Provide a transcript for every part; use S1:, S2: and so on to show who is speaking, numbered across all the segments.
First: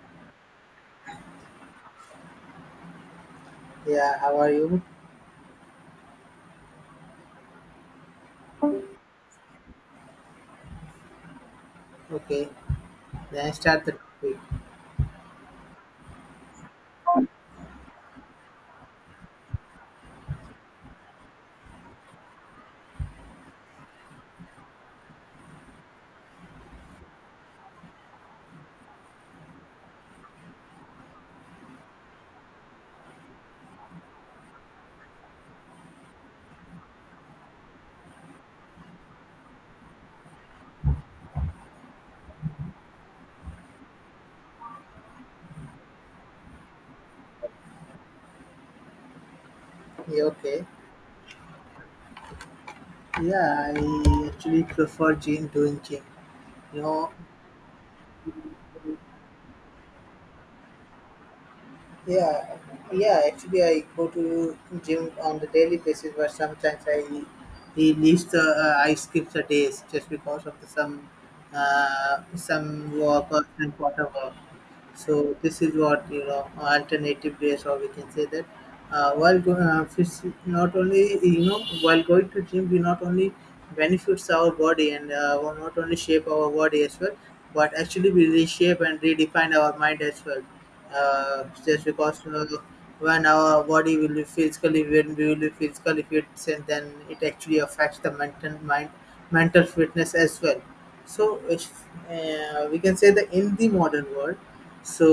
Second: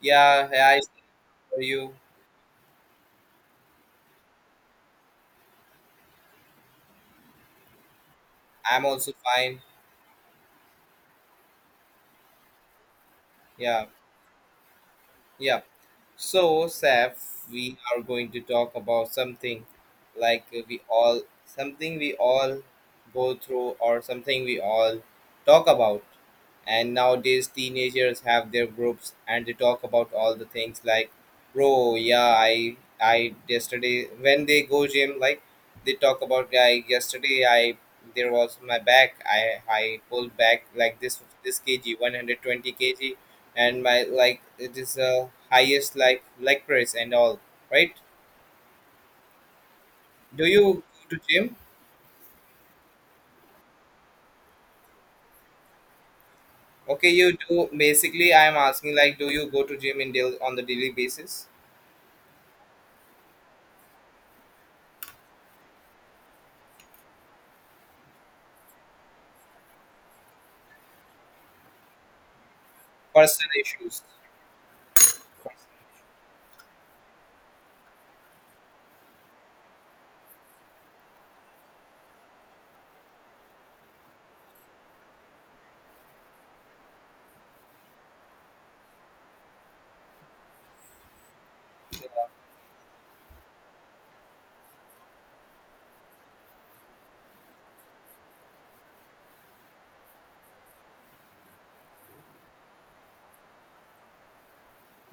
S1: Yeah, yeah, I see for you.
S2: Yeah, how are you?
S1: I'm also fine.
S2: Okay, then I start
S1: Yeah,
S2: the topic.
S1: yeah. So, Saf, we are going to talk about something like we all, something we all go through or something we all talk about. And nowadays, teenagers have their groups and they talk about all the things like, bro, yeah, I yesterday when they go gym, like they talk about guy yesterday, I there was my back, I pulled back like this kg, 120 kg and my like it is highest like leg press and all right.
S2: Yeah,
S1: Do you
S2: okay.
S1: go to gym?
S2: Yeah, I actually prefer gym doing gym. You
S1: Okay,
S2: know,
S1: you do. Basically, I am asking like, do you go to gym in daily, on the daily basis?
S2: yeah, yeah. Actually, I go to gym on the daily basis, but sometimes I he leaves the I skip the days just because of the some work or
S1: Personal
S2: some
S1: issues.
S2: quarter work. So this is what you know alternative days, or we can say that not only you know while going to gym, we not only benefits our body and not only shape our body as well, but actually we reshape and redefine our mind as well just because when our body will be physically when we will be physically fit and then it actually affects the mental mind mental fitness as well so if, we can say that in the modern world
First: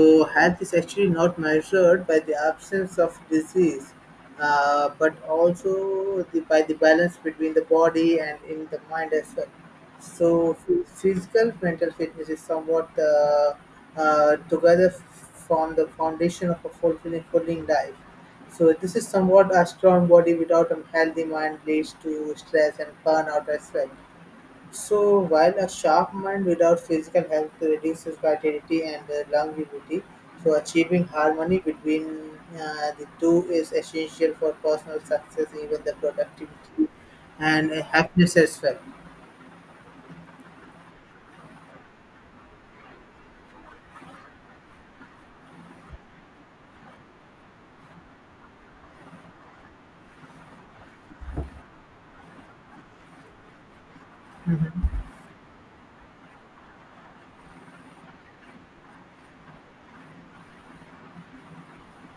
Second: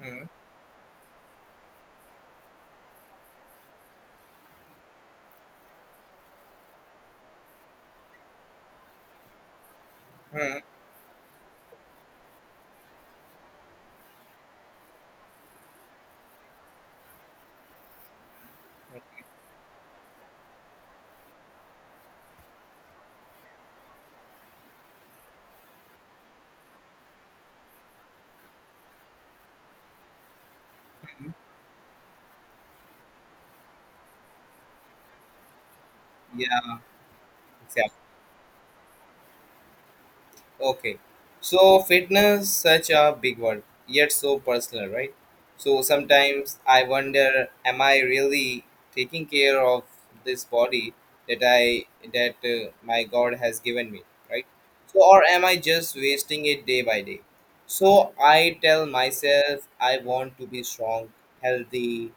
S1: Hmm
S2: health is actually not measured by the absence of disease but also the, by the balance between the body and in the mind as well
S1: hmm
S2: so
S1: hmm.
S2: physical mental fitness is somewhat together form the foundation of a fulfilling life. So this is somewhat a strong body without a healthy mind leads to stress and burnout as well. So while a sharp mind without physical health reduces vitality and longevity, so achieving
S1: Hmm.
S2: harmony between the two is essential for personal success, even the
S1: Yeah,
S2: productivity and
S1: exactly.
S2: happiness as well.
S1: Okay. So fitness such a big one, yet so personal, right? So sometimes I wonder, am I really taking care of this body that I that my God has given me, right?
S2: Mhm.
S1: So or am I just wasting it day by day? So I tell myself I want to be strong, healthy,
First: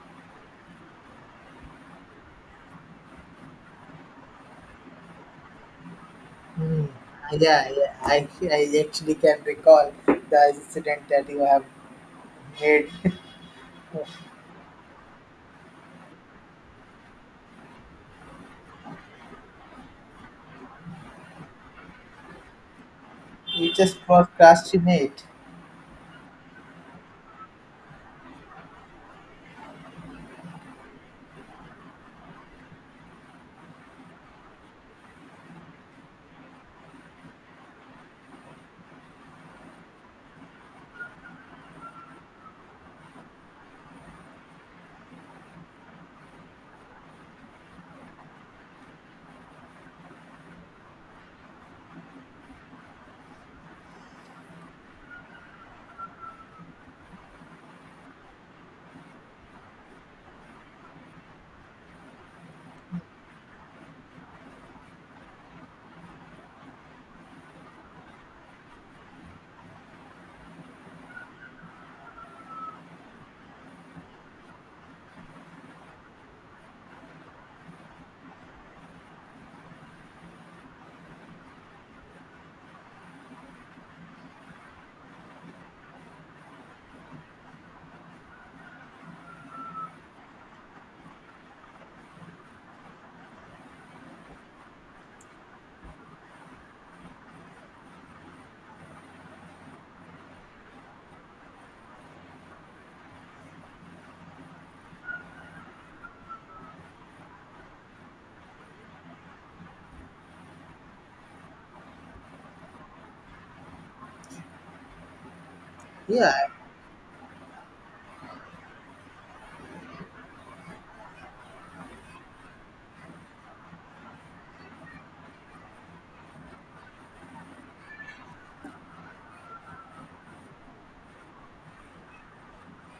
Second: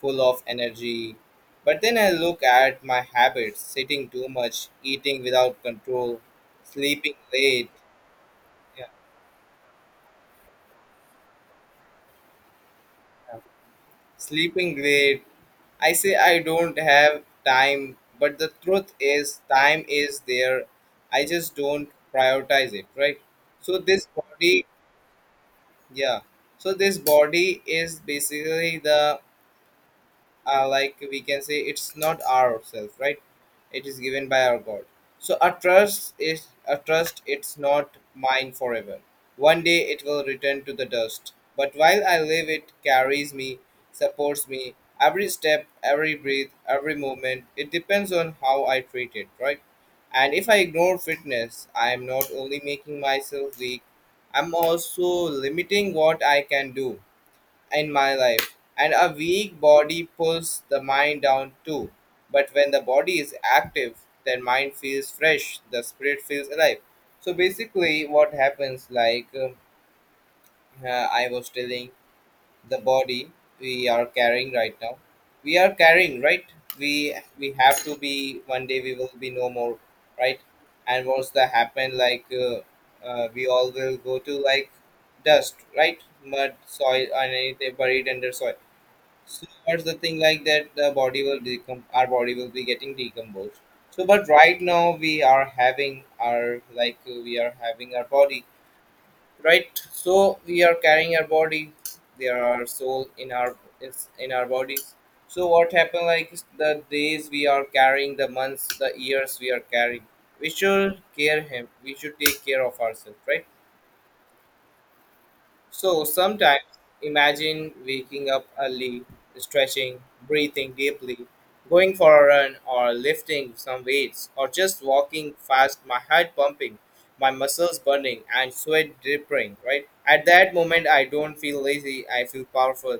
S1: full of energy. But then I look at my habits, sitting too much, eating without control,
S2: Hmm.
S1: sleeping late.
S2: Yeah, yeah. I
S1: Yeah.
S2: actually can recall the incident that you have made.
S1: Yeah. Sleeping great. I say I don't have time, but the truth is, time is there. I just don't prioritize it, right?
S2: You
S1: So,
S2: just
S1: this body,
S2: procrastinate.
S1: yeah. So, this body is basically the like we can say it's not ourselves, right? It is given by our god. So a trust is a trust, it's not mine forever. One day it will return to the dust, but while I live it carries me, supports me every step, every breath, every moment. It depends on how I treat it, right? And if I ignore fitness, I am not only making myself weak, I'm also limiting what I can do in my life. And a weak body pulls the mind down too. But when the body is active, then mind feels fresh, the spirit feels alive. So basically, what happens, like I was telling, the body we are carrying right now, we are carrying right. We have to be one day we will be no more, right? And what's that happen? Like we all will go to like dust, right? Mud, soil, and anything buried under soil. So that's the thing like that the body will decom our body will be getting decomposed. So but right now we are having our like we are having our body right. So we are carrying our body. There are soul in our is in our bodies. So what happened like the days we are carrying, the months, the years we are carrying. We should care him. We should take care of ourselves, right? So
S2: Yeah,
S1: sometimes imagine waking up early, stretching, breathing deeply, going for a run or lifting some weights or just walking fast, my heart pumping, my muscles burning and sweat dripping, right? At that moment I don't feel lazy, I feel powerful.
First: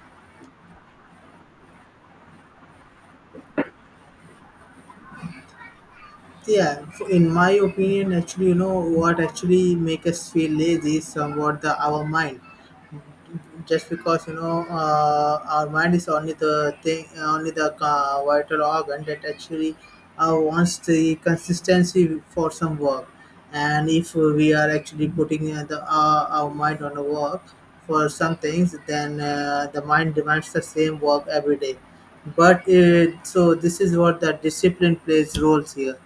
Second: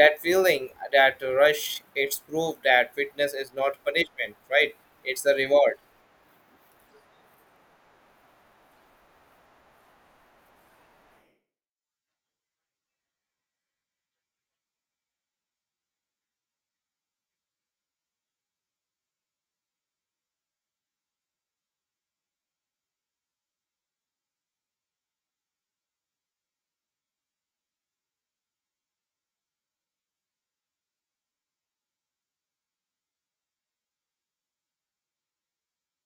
S1: That feeling, that rush, it's proof that fitness is not punishment, right? It's a reward.
S2: yeah. In my opinion, actually, you know what actually make us feel lazy is somewhat the our mind. Just because you know our mind is only the thing only the vital organ that actually wants the consistency for some work, and if we are actually putting the our mind on the work for some things then the mind demands the same work every day but so this is what the discipline plays roles here.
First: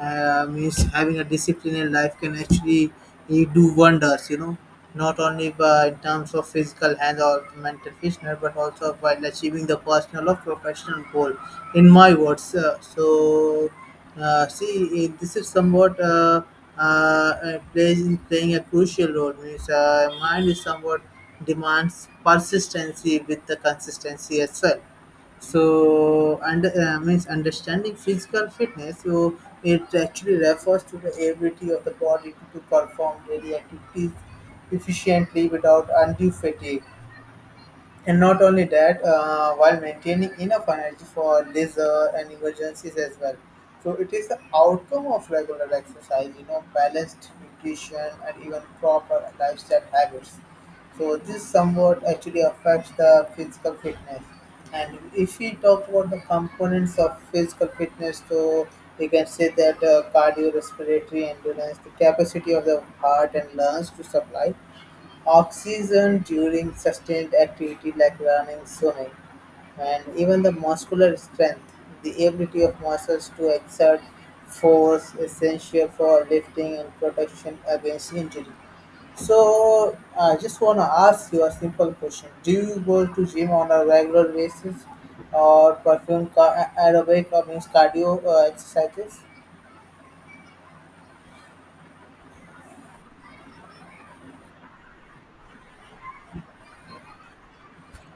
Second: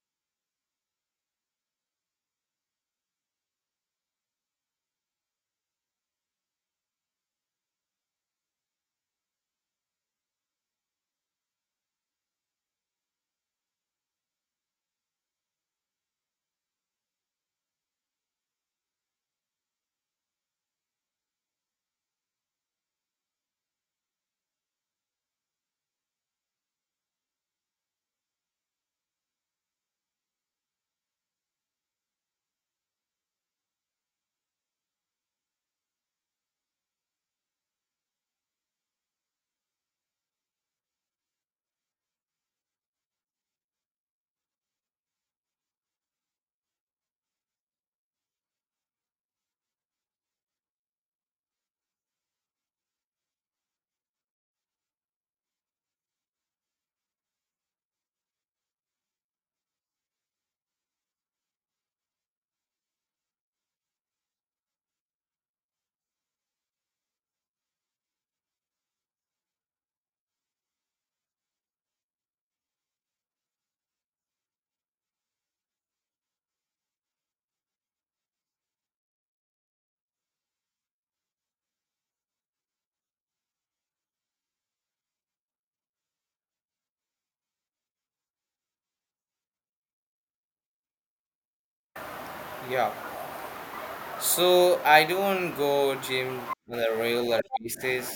S2: Is having a disciplined life can actually do wonders, you know, not only by, in terms of physical health or mental fitness, but also while achieving the personal or professional goal, in my words. See, this is somewhat plays in playing a crucial role. Means, mind is somewhat demands persistency with the consistency as well, so, under means understanding physical fitness, so it actually refers to the ability of the body to perform daily activities efficiently without undue fatigue. And not only that, while maintaining enough energy for leisure and emergencies as well. So it is the outcome of regular exercise, you know, balanced nutrition and even proper lifestyle habits. So this somewhat actually affects the physical fitness. And if we talk about the components of physical fitness, so we can say that cardiorespiratory endurance, the capacity of the heart and lungs to supply oxygen during sustained activity like running, swimming, and even the muscular strength, the ability of muscles to exert force essential for lifting and protection against injury. So I just want to ask you a simple question. Do you go to gym on a regular basis or perform aerobic or means cardio exercises?
S1: Yeah. So I don't go gym on a regular basis.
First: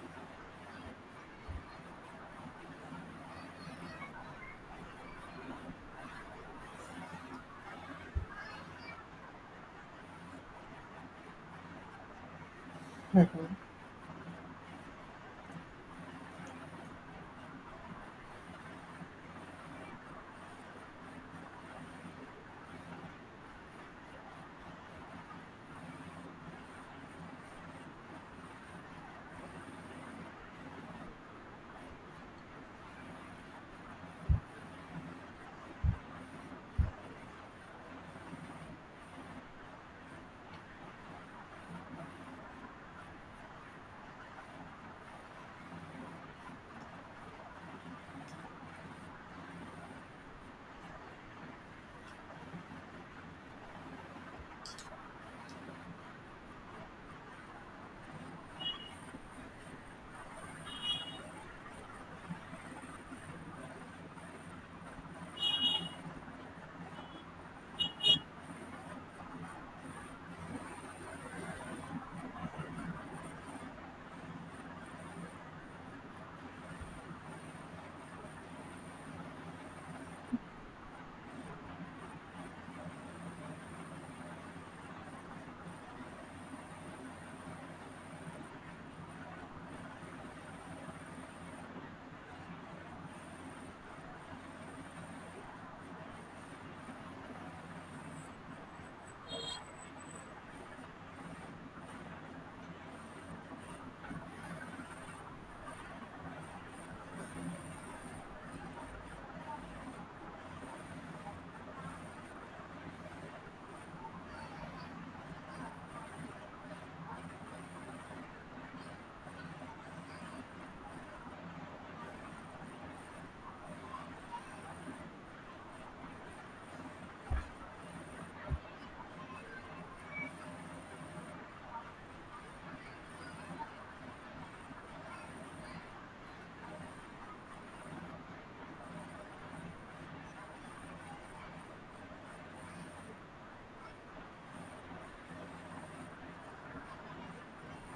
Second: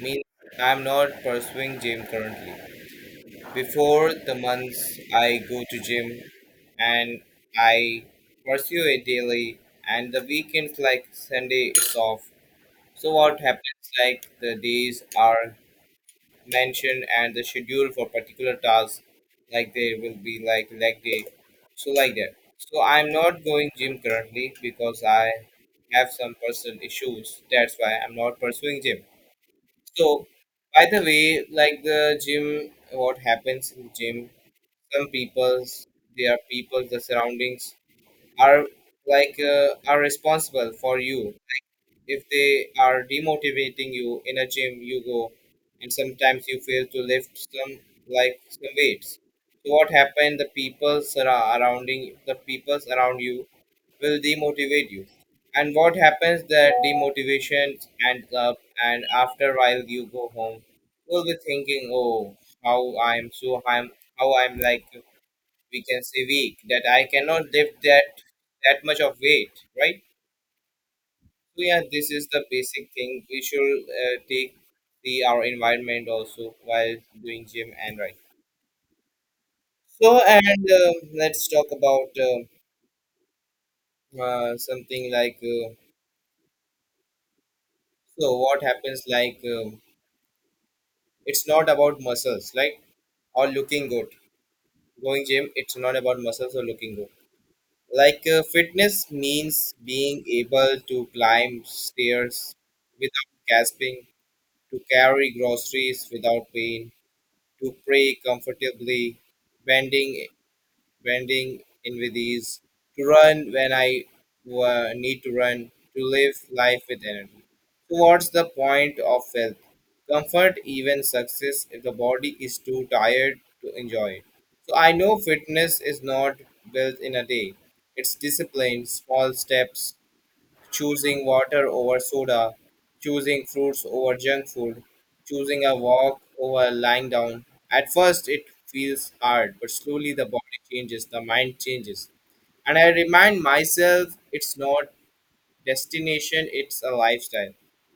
S1: Means I'm not pursuing gym currently. Before the months I go to gym and I pursue it daily and the weekends like Sunday is off. So what happens like the days are mentioned and the schedule for particular tasks like there will be like leg day. So like that. So I'm not going gym currently because I have some personal issues. That's why I'm not pursuing gym. So, by the way, like the gym, what happens in gym? Some people's, their people, the surroundings are like are responsible for you. If they are demotivating you in a gym, you go, and sometimes you fail to lift some like some weights. So what happened? The people surrounding the peoples around you will demotivate you, and what happens, that demotivation ends up and after a while you go home, you'll be thinking, oh, how I'm so I'm how I'm like we can say weak that I cannot lift that much of weight, right? So yeah, this is the basic thing, we should take the our environment also while doing gym and right. So and let's talk about something like so what happens like it's not about muscles like or looking good, going gym, it's not about muscles or looking good, like fitness means being able to climb stairs without gasping, to carry groceries without pain, to pray comfortably, bending bending in with ease, to run when I need to run, to live life with energy. So, what's the point of health? Comfort, even success, if the body is too tired to enjoy it. So, I know fitness is not built in a day, it's discipline, small steps, choosing water over soda, choosing fruits over junk food, choosing a walk over lying down. At first, it feels hard, but slowly the body changes, the mind changes. And I remind myself, it's not destination, it's a lifestyle.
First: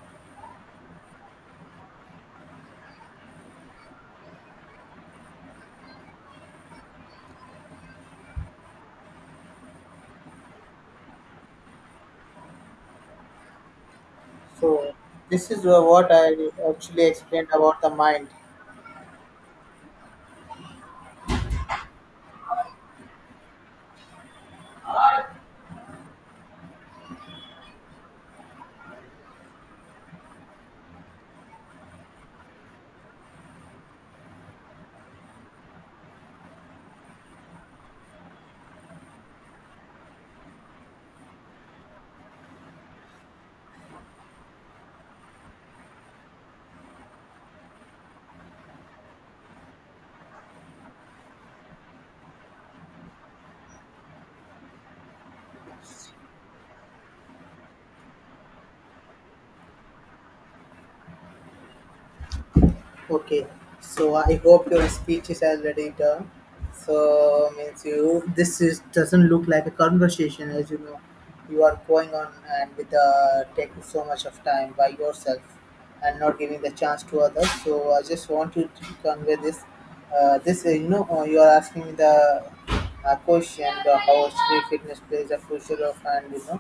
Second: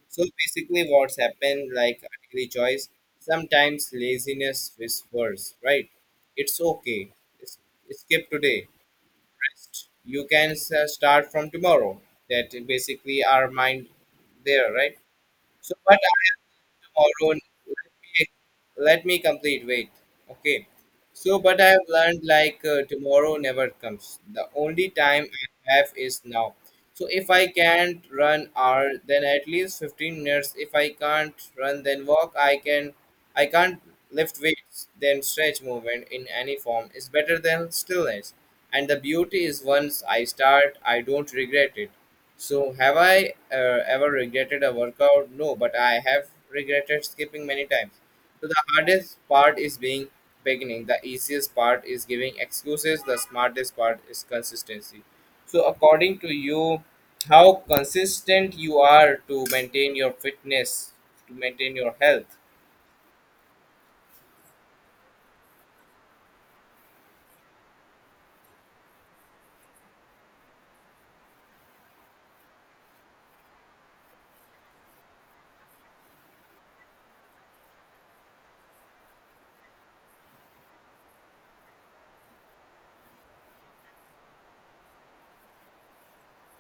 S1: So basically, what's happened, like a daily choice, sometimes laziness whispers, right? It's okay. It's, skip today, you can start from tomorrow, that basically our mind there,
S2: So
S1: right?
S2: this is
S1: So but
S2: what I actually
S1: tomorrow.
S2: explained about the
S1: Let me,
S2: mind.
S1: let me complete. Wait. Okay. So, but I have learned like tomorrow never comes. The only time I have is now. So if I can't run hour, then at least 15 minutes. If I can't run, then walk. I can't lift weights. Then stretch movement in any form is better than stillness. And the beauty is once I start, I don't regret it. So, have I ever regretted a workout? No, but I have regretted skipping many times. So, the hardest part is being beginning, the easiest part is giving excuses, the smartest part is consistency. So, according to you, how consistent you are to maintain your fitness, to maintain your health?
S2: Okay, so I hope your speech is already done. So means you this is doesn't look like a conversation as you know. You are going on and with taking so much of time by yourself and not giving the chance to others. So I just want you to convey this. You know you are asking the question how street fitness plays a future of and you know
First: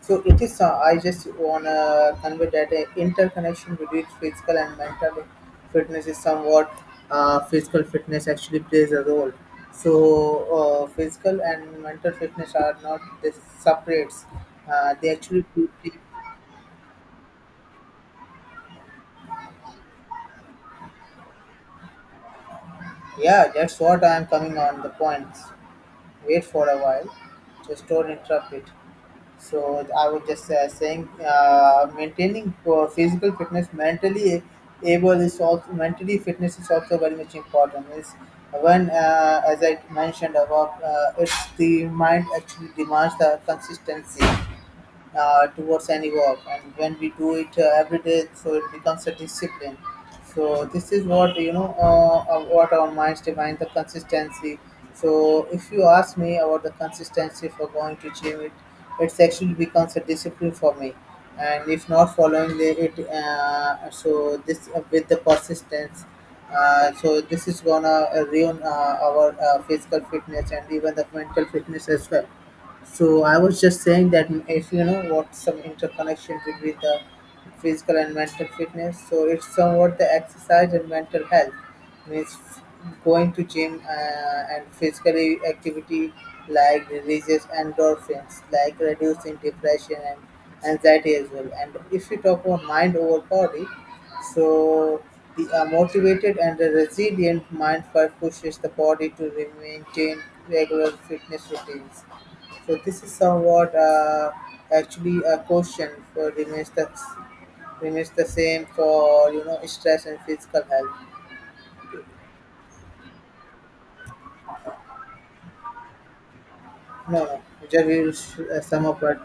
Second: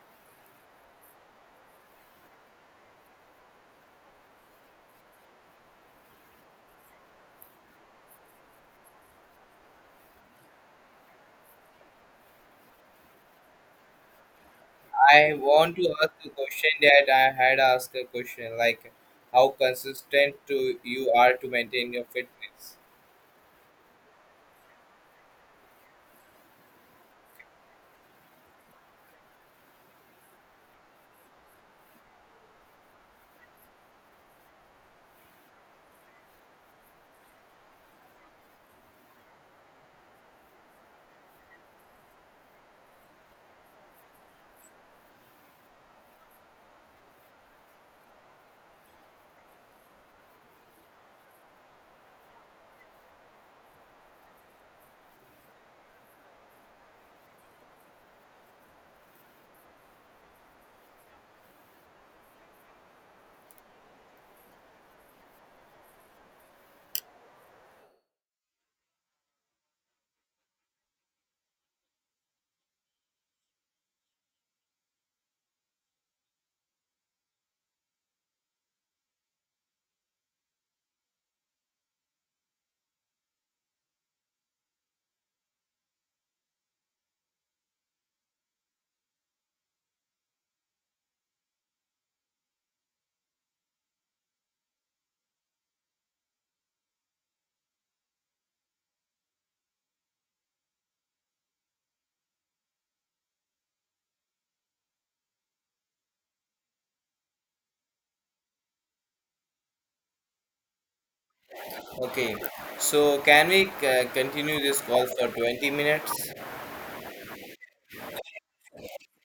S2: so it is. I just wanna convey that interconnection between physical and mental fitness is somewhat. Physical fitness actually plays a role. So physical and mental fitness are not this separates. They
S1: I
S2: actually
S1: want to
S2: deeply-
S1: ask a question that I had asked a question like, how consistent to you are to maintain your fitness?
S2: Yeah, that's what I am coming on the points. Wait for a while. Just don't interrupt it. So I was just saying, maintaining physical fitness, mentally able is also mentally fitness is also very much important. Is when, as I mentioned above, it's the mind actually demands the consistency towards any work, and when we do it every day so it becomes a discipline, so this is what you know what our minds define the consistency, so if you ask me about the consistency for going to gym it's actually becomes a discipline for me, and if not following the, it so this with the persistence so this is gonna ruin our physical fitness and even the mental fitness as well, so I was just saying that if you know what some interconnection between the physical and mental fitness, so it's somewhat the exercise and mental health means going to gym and physically activity like releases endorphins, like reducing depression and anxiety as well. And if you talk about mind over body, so the a motivated and a resilient mind pushes the body to maintain regular fitness routines, so this is somewhat actually a question for remains the same for you know stress and physical health.
S1: Okay, so can we continue this call for 20 minutes?
S2: No, no, just we will sum up at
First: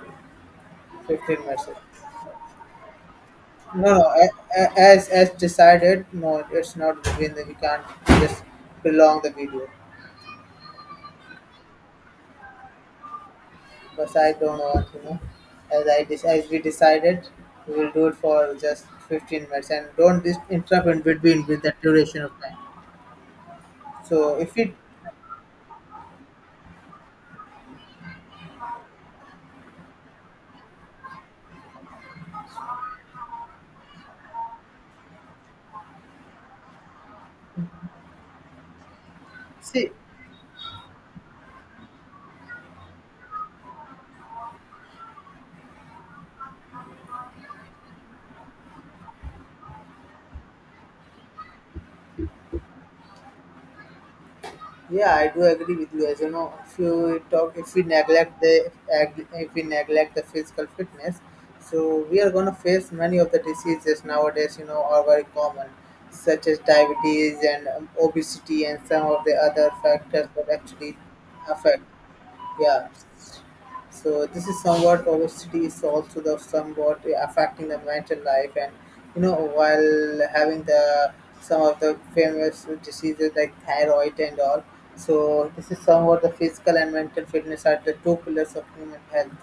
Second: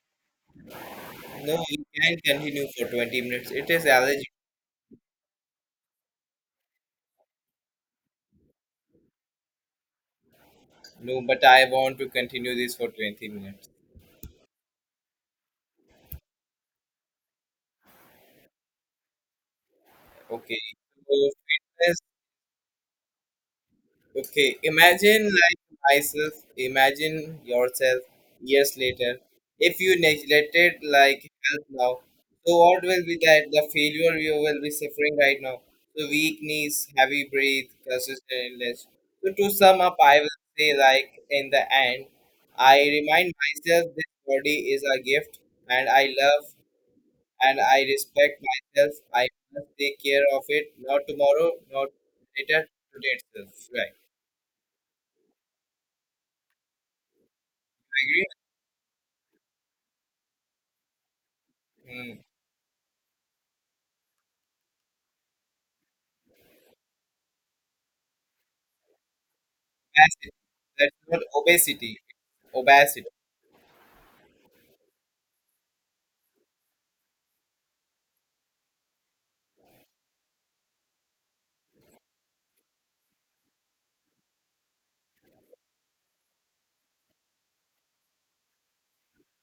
S2: fifteen
S1: No,
S2: minutes.
S1: we can continue for 20 minutes. It
S2: No,
S1: is
S2: no,
S1: allergic.
S2: as decided, no, it's not within the we can't just prolong the video.
S1: No, but I want to continue this for 20 minutes.
S2: Because I don't want you know, as I as we decided, we will do it for just 15 minutes and don't
S1: Okay,
S2: interrupt in
S1: so
S2: between with the
S1: fitness
S2: duration of time. So
S1: okay,
S2: if we
S1: imagine like myself, imagine yourself years later. If you neglected like health now, so what will be that? The failure you will be suffering right now. So weak knees, heavy breath, consistent illness. So to sum
S2: see.
S1: up, I will say like in the end, I remind myself this body is a gift and I love and I respect myself. I must take care of it, not tomorrow, not later, today itself. Right.
S2: Yeah, I do agree with you. As you know, if you talk, if we
S1: Agree?
S2: neglect the, if we neglect the physical fitness, so
S1: Mm.
S2: we are gonna face many of the diseases nowadays. You know, are very common, such as diabetes and obesity and some of the other
S1: That's
S2: factors that
S1: That's
S2: actually
S1: not
S2: affect.
S1: obesity,
S2: Yeah.
S1: obesity.
S2: So this is somewhat obesity is also the somewhat affecting the mental life, and you know while having the some of the famous diseases like thyroid and all. So this is somewhat the physical and mental fitness are the two pillars of human health.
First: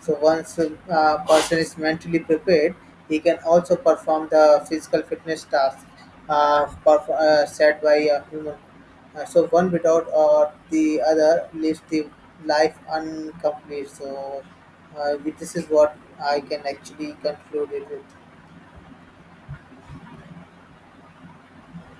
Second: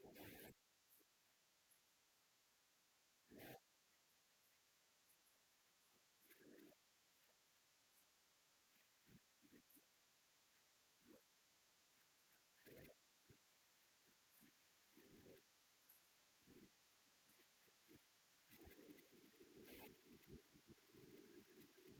S2: So once a person is mentally prepared, he can also perform the physical fitness task set by a human. So one without or the other leaves the life incomplete. So this is what I can actually conclude it with.